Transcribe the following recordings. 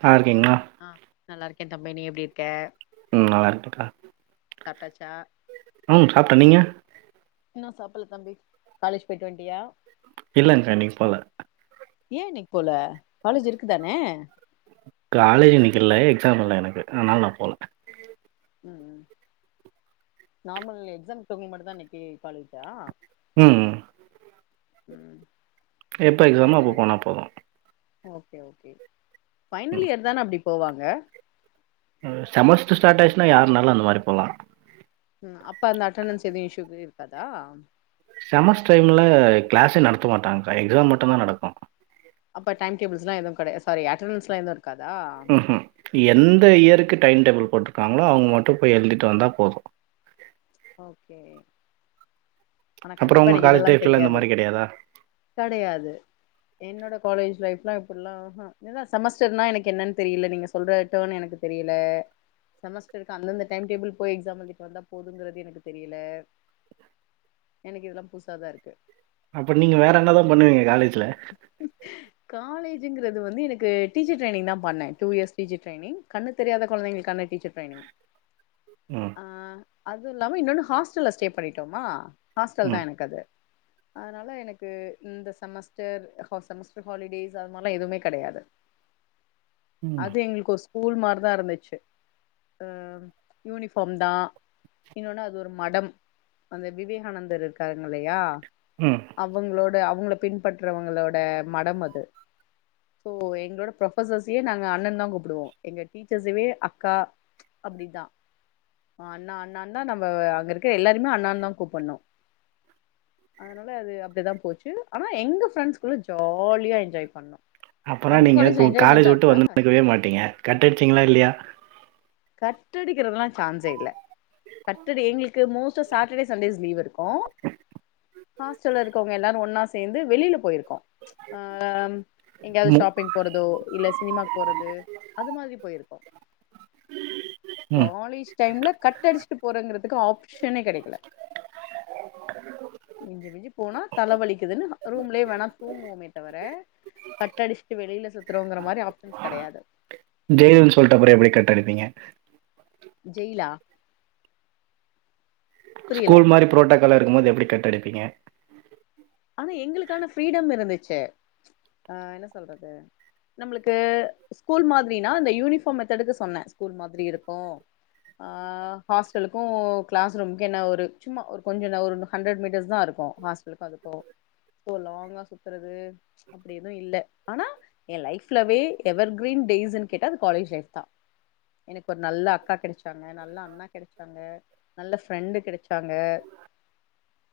பாரு ஆ நல்லா இருக் என் தம்பி நீ எப்டி இருக்க ம் நல்லா இருக்கேக்கா சாப்ட்டச்சா ம் சாப்ட்டே நீங்க சாப்புல்ல தம்பி காலேஜ் போயிட்டு வண்ட்டியா இல்லங்க்கா இன்னிக்கு போல ஏ இன்னிக் போல காலேஜ் இருக்குதானே காலேஜ் இன்னிக்கு இல்ல எக்ஸாம் இல்ல எனக்கு அதனால நா போல ம் ம் நார்மல் எக்ஸம்ருக்கராவாங்க மட்டு தா இன்னிக்கு காலேஜா ம் ம் ம் எப்ப அப்புறம் எக்ஸாமோ அப்ப என்ன போனா போதும் ஓகே ஓகே பைனல் இயர் தான அப்பிடி போவாங்க ம் செமஸ்டர் ஸ்டார்ட் ஆயிச்சுன்னா யாருனாலு அந்த மாரி போலா ம் அப்ப அந்த அட்டணண்ஸ் எதுவு இஷயூ இருக்காதா செமஸ்டர் டைம்ல ல கிளாசே நடத்தமாட்டாங்க கா எக்ஸாம் மட்டுதா நடக்கு அப்ப டைம் டேபுல்ஸ்ல எதுவு கிடையா சாரி அட்டனஸ்ல எதுவு இருக்காதா ம்ம் எந்த இயருக்கு டைன் டேபிள் போட்டுருக்காங்களோ அவங்க மட்டு போய் எழுதிட்டு வந்தா போது ஓகே ஆனா அப்புறம் கண்டிப்பா உங்க என்னைக்கு காலேஜ் இதெல்லா லைஃப்லலாம் இந்த தெரியது மாரி கிடையாதா? கெடையாது என்னோட காலேஜ் லைஃப்ல்ல ஃபுல்லா ம் நீத செமஸ்டர்னா எனக்கு ஏன்னனு தெரில நீங்க சொல்ற டோன்னு எனக்கு தெரில ம் செமஸ்டருக்கு அந்தந்த டைன்டேபுல் போய் எக்ஸாம் ஏழுதிட்டு வந்த போதுகிற எனக்கு தெரியல எனக்கு இதெல்லா புசாதா இருக்கு அப்ப நீங்க வேற என்னதா பண்ணுவிங்க காலேஜ் காலேஜ் ஜிங்கிறது வந்து எனக்கு டீச்சர் ட்ரைங் தா பண்ணே டூ இயர்ஸ் டீச்சர் ட்ரைங் கண்ணு தெரியாத கொழந்தைகளுக்குகாண டீச்சர் ட்ரைனிங் ம். ஆ அதுவு இல்லாம இன்னொன்னு ஹாஸ்டல்ல ஸ்டே பண்ணிட்டோமா ஹாஸ்டல்தா ம். எனக்கு அது அனால எனக்கு இந்த சமஸ் ஸ்டர் செமஸ்டர் ஹாலிடேஸ் அது மாரிலா எதுவுமே கெடையாது ம். அது எங்களுக்குகோஸ் ஸூல் மாரிதா இருந்திச்சி யூனிஃபாம்தா இன்னொன்னு அது ஒரு மடம் அந்த விவேகானந்தர் இருக்காங்க இல்லையா ம். அவங்களோட அவ் உங்கள பின் பட்ரவங்களோட மடம் அது இப்போ எங்களோட ப்ரோபர்சியே நாங்க அண்ணன்தா கூப்புடுவோ எங்க டீச்சர்சையாவே நாங்க அக்கா அப்படிதா அண்ணா அண்ணாத நபா அங்க இருக்க எல்லரையுமே அண்ணா அண்ணாதா கூப்புணு அதனால அனால அது அப்பிடிதா போச்சி ஆ எங்க பிரரெண்ட்ஸ் கூல்ல ஜாலியா என்ஜாய் பண்ணு அப்பனா நீங்க காலேஜ்வுட்டு வந்தனுக்கவே மாட்டீங்க கட்டடிடுச்சீங்களா இல்லயா கட்டடிக்கறதலா சான்ஸே இல்ல கட்டடி எங்களுக்கு மோஸ்சா சாட்டர்டே சண்டேஸ் லீவ் இருக்கு ஹாஸ்டல இருக்கவங்க எல்லோரு ஒன்னா சேந்து வெளியில போய்ருக்கோ ஆ எங்கயாது ம் ஷாப்பிங் போறதோ இல்ல சினிமாக்கு போறது அது மாரி போய்ருக்கோ ம் காலேஜ் டைம்ல கட்டடிச்சிட்டு போறங்கறதுக்கு ஆப் சனே கெடக்கல இஞ்சி மிஞ்சி போனா தலவலிக்குதுனு ரூம்லே வேணா தூங்குவோமே தவிர கட்டடிச்சிட்டு வெளில சுத்துறோங்கற மாரி ஆப்ஷன்ஸ் கெடையாது ஜெய்ல்னு சொல்ட்டப்பற எப்டி கட்டடுப்பீங்க ஜெய்லா ஸ்கூல் மாரி ப்ரோட்ட கல இருக்குமோது எப்டி கட்டடுப்பீங்க ஆனா எங்களுக்கான ஃப்ரீடம் இருந்துச்சு ஆ என்ன சொல்றது நம்பளுக்கு ஸ்கூல் மாதிரினா இந்த யூனிஃபார்ம் மெத்தடுக்கு சொன்ன ஸ்கூல் மாதிரி இருக்கும் ஆ ஹாஸ்டலுக்கும் க்ளாஸ் ரூமுக்கு என்ன ஒரு சும்மா ஒரு கொஞ்ச ஒரு ஹண்ட்ர்ட் மீட்டர்ஸ் தா இருக்கு ஹாஸ்டலுக்கு அதுக்கு ஓ லாங்கா சுத்துறது அப்டி எது இல்ல ஆனா எ ஃலைப்லவே எவர் கிரீன் டேஸ்சு கேட்ட அது காலேஜ் ஃலைப் தா எனக்கு ஒரு நல்ல அக்கா கெடச்சாங்க நல்ல அண்ணா கெடச்சாங்க நல்ல ஃப்ரெண்டு கெடச்சாங்க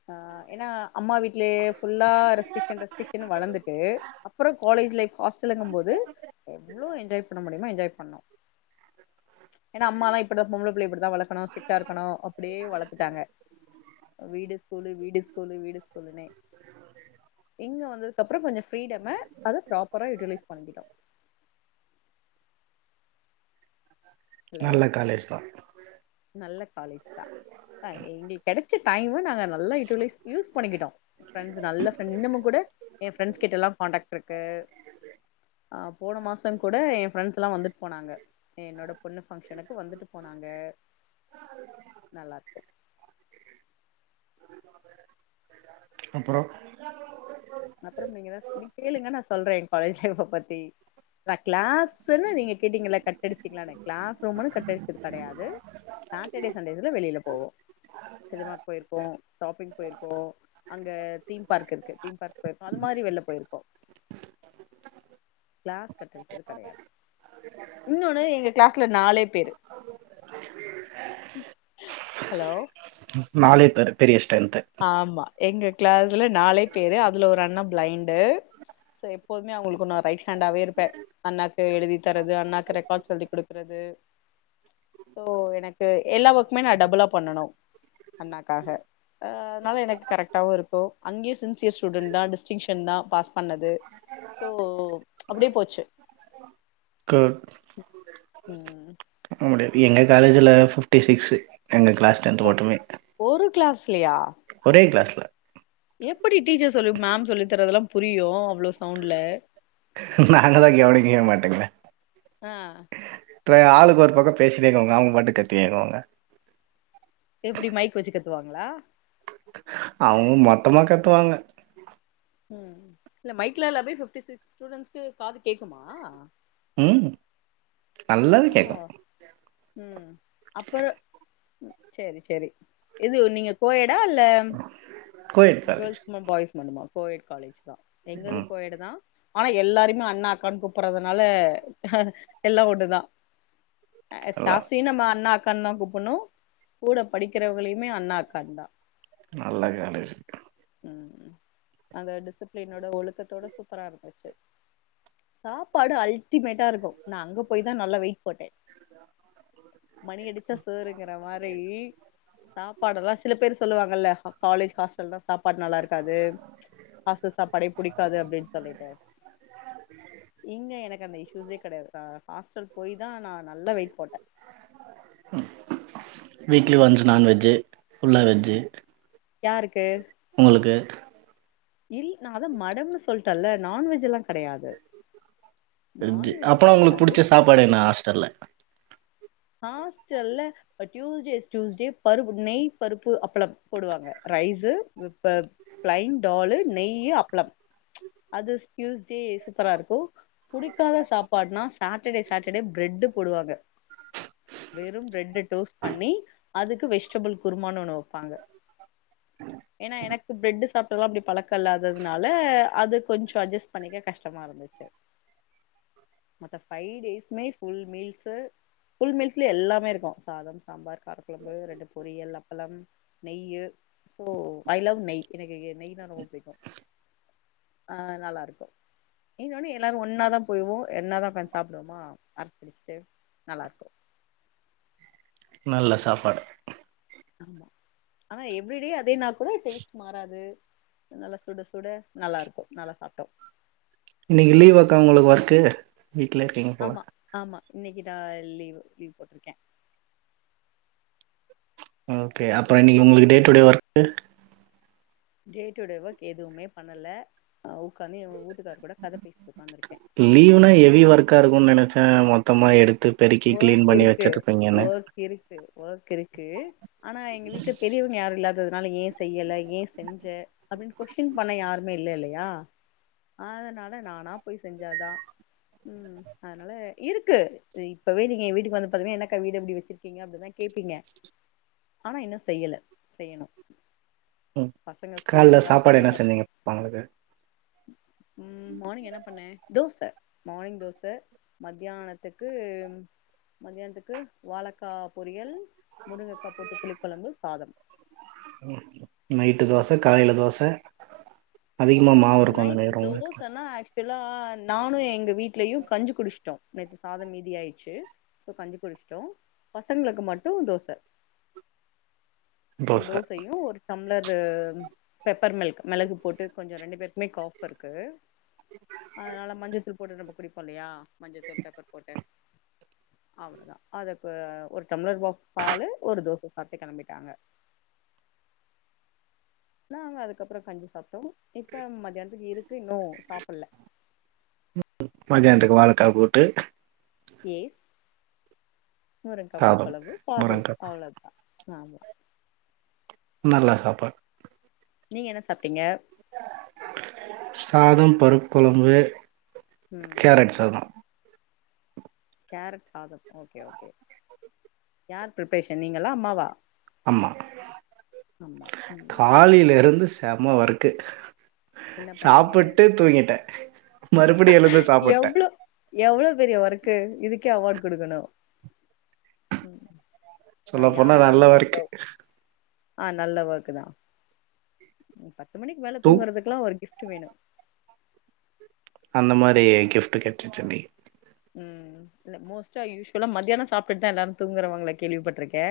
ஆ ஏனா அம்மா வீட் க்லேஃப் ஃபுல்லா ரசிக்கேன் ரசிக்கேன் வளந்து க்கு அப்புற காலேஜ் லைஃப் ஹாஸ்டல்ங்கபோது எவ்ளோ என்ஜாய் பண்ண முடியுமோ என்ஜாய் பண்ணோ ஏனா அம்மா லா இப்டு பொம்பள புள்ளய இப்டிதா வளக்கணு ஸ்டிட்டா இருக்கணு அப்டியே வளத்தாங்க வீடு ஸ்கூலு வீடு ஸ்கூலு வீடு இங்க வந்ததுக்கப்பற கொஞ்ச ஃப்ரீடம்மா அத ப்ராப்பரா யூட்டிலைஸ் பண்ணிட்டோ நல்ல காலேஜ் தா நல்ல காலேஜ்தா அ எங்களுக் கெடச்ச டைம்மு நாங்க நல்ல யூட்டலைஸ் யூஸ் பண்ணிக்கிட்டோ ஃப்ரண்ட்ஸ் நல்ல ஃப்ரண்ட்ஸ் இன்னமு கூட ஏ ப் ஃப்ரெண்ட்ஸ் கிட்டலா கான்டக்ட்ருக்கு அ போன மாச கூட ஏ ஃப்ரெண்ட்ஸ்லா வந்துட் போனாங்க என்னோட பொண்ணு ஃபங்ஷனுக்கு வந்துட்டு போனாங்க நல்லாருக்கு அப்பற அப்பற நீங்கதா நீ கேளுங்க நா சொல்றே என் காலேஜ் லைஃப்ப பத்தி கண் க்ளாஸ்சுனு நீங்க கேட்டீங்கலா கட்டடிச்சு டிக்லானு க்ளாஸ் ரூம்முனு கட் அடிச் கெடையாது சாட்டடே சண்டேஸ்ல வெளியல போவோ சினிமா போய்ருக்கோ ஷாப்பிங் போய்ருக்கோ அங்க தீம் பார்க் இருக்கு தீம் பார்க் அது மாரி வெள்ள போய்ருக்கோ க்ளாஸ் கட்டச்சது கெடயாது இன்னொன்னு எங்க க்ளாஸ்ல நாலே பேரு ஹலோ நாலே பேரு பெரிய இஷ் ஆம்மா எங்க க்ளாஸ்ல நாலே பேரு அதுல ஒரு அண்ண பிளைண்டு எப்போதுமே அவங்களு ஒன்ன ரைட் ஹண்டாவே இருப்பே அண்ணாக்கு எழுதி தரது அண்ணாக்கு ரெக்கார்ட் சொல்லி குடுக்குறது சோ எனக்கு எல்லா வொக்குமே நா டபுளா பண்ணனு அண்ணாக்காக அதனால எனக்கு கரெட்டாவு இருக்கு அங்கியு சின்சியர் ஸ்டூடண்ட் தா டிஸ்டிங்ஷன் தா பாஸ் பண்ணது சோ அப்டியே போச்சு க ம் முடியாது எங்க காலேஜ்ல ஃபிஃப்ட்டி சிக்ஸு எங்க கிளாஸ் டென்த் மட்டுமே கிலியா ஏ கிளாஸ் ல எப்டி டீச்சர் சொல்லி மேம் சொல்லித்தரதெல்லா புரியு அவ்ளோ சவுண்ட்ல நாங்கதா கெவனிகவே மாட் டம்மே ஆ ட்ரே ஆளுக்கு ஒரு பக்கோ பேசினே இருக்கவ்ங்க அவ்ங்க பாட்டுக்கு கத்தினே இருக்கவ்ங்க எப்டி மைக் வச்சி கத்துவாங்களா அவ்ங்க மொத்தமா கத்துவாங்க ம் இல்ல மைக்ல எல்லாமே ஃபிஃப்டி சிக்ஸ் ஸ்டூடண்ஸ்க்கு காது கேக்குமா ம் நல்லாவே ஆ கேக்கும் ம் அப்பறோ செரி செரி இது நீங்க கோ எட் ட இல்ல கோயட் காலேஜ் கேள்ஸூமா பாய்ஸ் மட்டுமா கோயெட் காலேஜ் ம் எங்கதும் கோயெடு தா ஆ எல்லாரையுமே அண்ணா அக்கானு கூப்பறதுனால அது எல்லா ஒண்ணுதா அ எல்லாம் ஸ்டாப்சே நம்ம அண்ணாக் கண்ணா கூப்புண்ணு கூட படிகிறவுகளையுமே அண்ணா அக்கான் தா நல்ல காலேஜ் ம் அந்த டிசிப்ளினோட ஒழுக்கத்தோட சூப்பரா இருந்துச்சு சாப்பாடு அல்டிமேட்டாருக்கும் நா அங்க போய் தா நல்லா வெய் போட்டேன் மணி அடிச்சா சோருங்கற மாரி சாப்பாடெல்லா சில பேர் சொல்லுவாங்கல்ல ஹ காலேஜ் ஹாஸ்டல்லா சாப்பாடு நல்லாருக்காது ஹாஸ்டல் சாப்பாடே புடிக்காது அப்டின் சொல்லிட்டு இங்க எனக்கு அந்த இஷூஸே கெடையாது கா ஹாஸ்டல் போய் தா நா நல்ல வெயிட் போட்ட வீக்லி ஒன்ஸ் நான்வெஜு ஃபுலா வெஜு யாருக்கு உங்களுக்கு இல் நா அதா மடம்னு சொல்டன்ல நான்வெஜ்லா கெடயாது அப்பா உங்ளுக் புடிச்ச சாப்பாடு என்ன தா ஹஸ்டல்ல ஹாஸ்டல்ல அ டூஸ்டேஸ் டூஸ்டே பருப்பு நெய் பருப்பு அப்பளம் போடுவாங்க ரைஸு விப் பப் ப்ளைன் டாலு நெயி அப்ளம் அதுஸ் டூஸ்டே சூப்பராருக்கும் புடிகாத சாப்பாடுனா சாட்டர் டே-சாட்டர்டே பிரட் போடுவாங்க வெறு பிரட்டு டோஸ் பண்ணி அதுக்கு வெஜ்டேபில் குருமானு ஒன்னு வப்பாங்க எனா எனக்கு பிரட்டு சாப் பொதுவா அப்டி பழக்கல்ல அது அதுனால அது கொஞ்சோ அஜ்ஜஸ் பண்ணிக கஷ்டமா இருந்துச்சு மத்த ஃபை டேஸ்ஸுமே ஃபுல் மீல்ஸு ஃபுல் மீல்ஸ்லே எல்லாமேருக்கு சாதம் சாம்பார் காரகொழம்பு ரெண்டு பொரியல் அப் லம் நெய்யு சோ ஐ லவ் நெய் எனக்கு நெய்னா ரொம்ப பிடிக்கு ஆ நல்லாருக்கு இன்னொன்னு எல்லாரு ஒன்னாதா போய்வோ என்னாதா ஒக்காந்து சாப்டுவோமா [unintelligible] பிடிச்சுட்டு நல்லாருக்கு நல்ல சாப்பாடு ஆமா ஆனா எவ்ரிடே அதேனா கூட டேஸ்ட் மாறாது நல்லா சுட சுட நல்லாருக்கு நல்லா சாப்டோ இன்னைக்கு லீவ் அக்கா உங்களுக்கு ஒர்க்கு வீட்ல இருக்கீங்க போல இன்னைக்குதா லீவு லீவ் போட்ருக்கே ஓகே அப்ப இன்னைக்கு உங்களுக்கு day to day work day to day work எதுவுமே பண்ணல உக்காந்து எங்குட் லீவ்னா எவி ஒர்க்கா இருக்கோனு நெனச்சே மொத்தமா எடுத்து பெருக்கி கிளீன் பண்ணி வெச்சிருப்பீங்கனு ஓர்க் இருக்கு ஆனா எங்க வீட்ல பெரியவங்க யாரு இல்லாதது நாலிக்கு ஏ செய்யல ஏன் செஞ்ச அப்பிடினு கொஸ்சின் பண்ண யாருமே இல்லலியா அதனால நானா போய் செஞ்சாதா ம் அதனால இருக்கு இப்பவே நீங்க ஏ வீட்டுக்கு வந்து பாத்தீங்கனா என்னக்கா வீடுப்பிடி வெச்சிருக்கீங்க அப்பிடினுதா கேப்பீங்க ஆனா இன்னு செய்யல செய்யணு ம் பசங்க ஸ்கூல்ல கால்ல இருந்து சாப்பாடு வரத்துக்குள்ள என்ன செஞ்சீங்க எல்லாத்தையு [unintelligible] ம் மார்னிங் என்ன பண்ணே தோச மார்னிங் தோச மத்தியானத்துக்கு மத்தியானத்துக்கு வாழக்கா பொரியல் முருங்கக்கா போட்டு புளிக்ககொழம்பு சாதம் ம் நை ட்டு தோச காலில தோச அதிகமா மாவுருக்கு [unintelligible] ல்லா நானு எங்க வீட்லயு கஞ்சி குடிச்சிட்டோ நேத்து சாதம் மீதி ஆய்டுச்சு சோ கஞ்சு குடிச்சிட்டோ பசங்களுக்கு மட்டும் தோச தோசை. தோசயு ஒரு டம்ளரு பெப்பர் மில்க் மெளகு போட்டு கொஞ்ஜோ ரெண்டு பேருக்குமே காஃப் இருக்கு அதனால மஞ்சத்தூள் போட்டு நம்ம குடிப்போலியா மஞ்சதூள் பெப்பர் போட்டு அவ்ளோதா அதுக் ஒரு டம்ளர் பாலு ஒரு தோச சாப்புட்டு கெளம்பிட்டாங்க நாங்க அதுக்கப்றோ கஞ்சி சாப்டோ இப்ப மத்தியான்துக்கு இருக்கு இன்னு சாப்பில வாழக்கா கூட்டு ஏஸ் முருங்கா புளி சாதம், கொழம்பு சாதம் முருங்கக்காய். அவ்ளோதா ஆமா நல்ல சாப்பாட் நீங்க என்ன சாப்டீங்க சாதம் பருப் கொலம்பு ம் கேரட் சாதம் கேரட் சாதம் ஓகே ஓகே யார் ப்ரேப்ஷன் நீங்களா அம்மாவா அம்மா அம்மா ம் காலில் இருந்து செமா வரூக்கு என்ன பண்ணீங்க சாப்புட்டு தூங்கிட்டே மறுபடிய எழுந்து சாப்புட்டே எவ்ளோ எவ்ளோ பெரிய வொர்க்கு இதுக்கே அவார்டு கொடுக்கணும் சொல்ல போனா நல்ல வருக்கு ஆ நல்ல வர்க்கு தா மணிக் வேல தூங்கறதுக் ஒரு கிஃப்ட் வேணும் அந்த மாரி கிஃப்ட் கெட்ச்சுச்சி அண்ணி ம் இ மோஸ்ட்டா யூஸ்வலா மத்தியான சாப்ட்டுதா எல்லாரு தூங்கறவங்கள கேள்விப்பட்டுருக்கே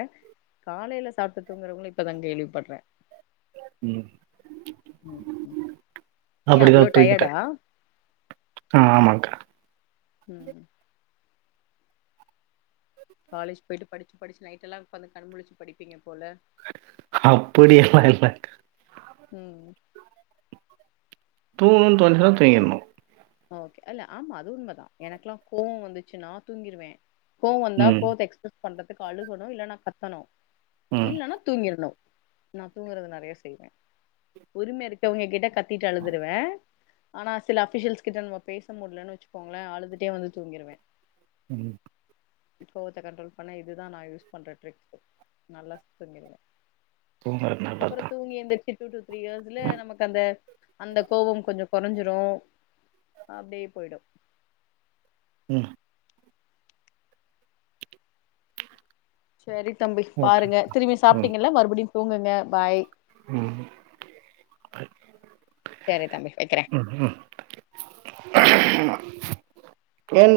காலையல சாப்ட்டு தூங்கறவங்களும் இப்பதா கேள்விப்படறே ம் ம் ஏ அப்டிதா அவ்ளோ தூங்கிட்டே டயர்டா ம் ஆமாக்கா ம் காலேஜ் போயிட்டு படிச் படிச்சு நைட்ல்லா இப்வந்து கண் முழச்சு படிப்பீங்க போல அப்டியல்லா இல்ல ம் தூங்கனோன் தோணுச்சுன தூங்கிருணு ஆ ஓகே இல்ல ஆமா அது உண்மைதா எனக்கெல்லா கோவ வந்துச்சுன்ன தூங்கிருவே கோவம் வந்தா ம். கோவத்த எக்ஸ்பிரஸ் பண்றதுக்கு அழுகணு இல்லனா கத்தணு ம். இல்லன்னா தூங்கிரூணு நா தூங்கறத நெறைய செய்வே உரிமை இருக்கவங்க எங்கிட்ட கத் த்திட்டு அழுதுருவே ஆனா சில அஃப்ஷியல்ஸ் எங்கிட்ட நம்ம பேச முடியலன்னு வச்சுக்கோங்களே அழுதுட்டே வந்து தூங்கிரூவே ம் கோவத்த கண்ட்ரோல் பண்ண இதுதா நா யூஸ் பண்ற ட்ரிக்ஸ் நல்லா ஸ் தூங்கிருவே துங்கரது நல்லது தா டூ டு த்ரீ இயர்ஸ்ல நமக்கு அந்த அந்த கோவம் கொஞ்ச கொறைஞ்சிரும் ஆ அப்டியே போயிடு உம் சரி தம்பி ஓகே. பாருங்க திரும்பி சாப்டீங்கள்ள மறுபடியு தூங்குங்க பாய் உம் பை சேரி தம்பி வெக்குறே என்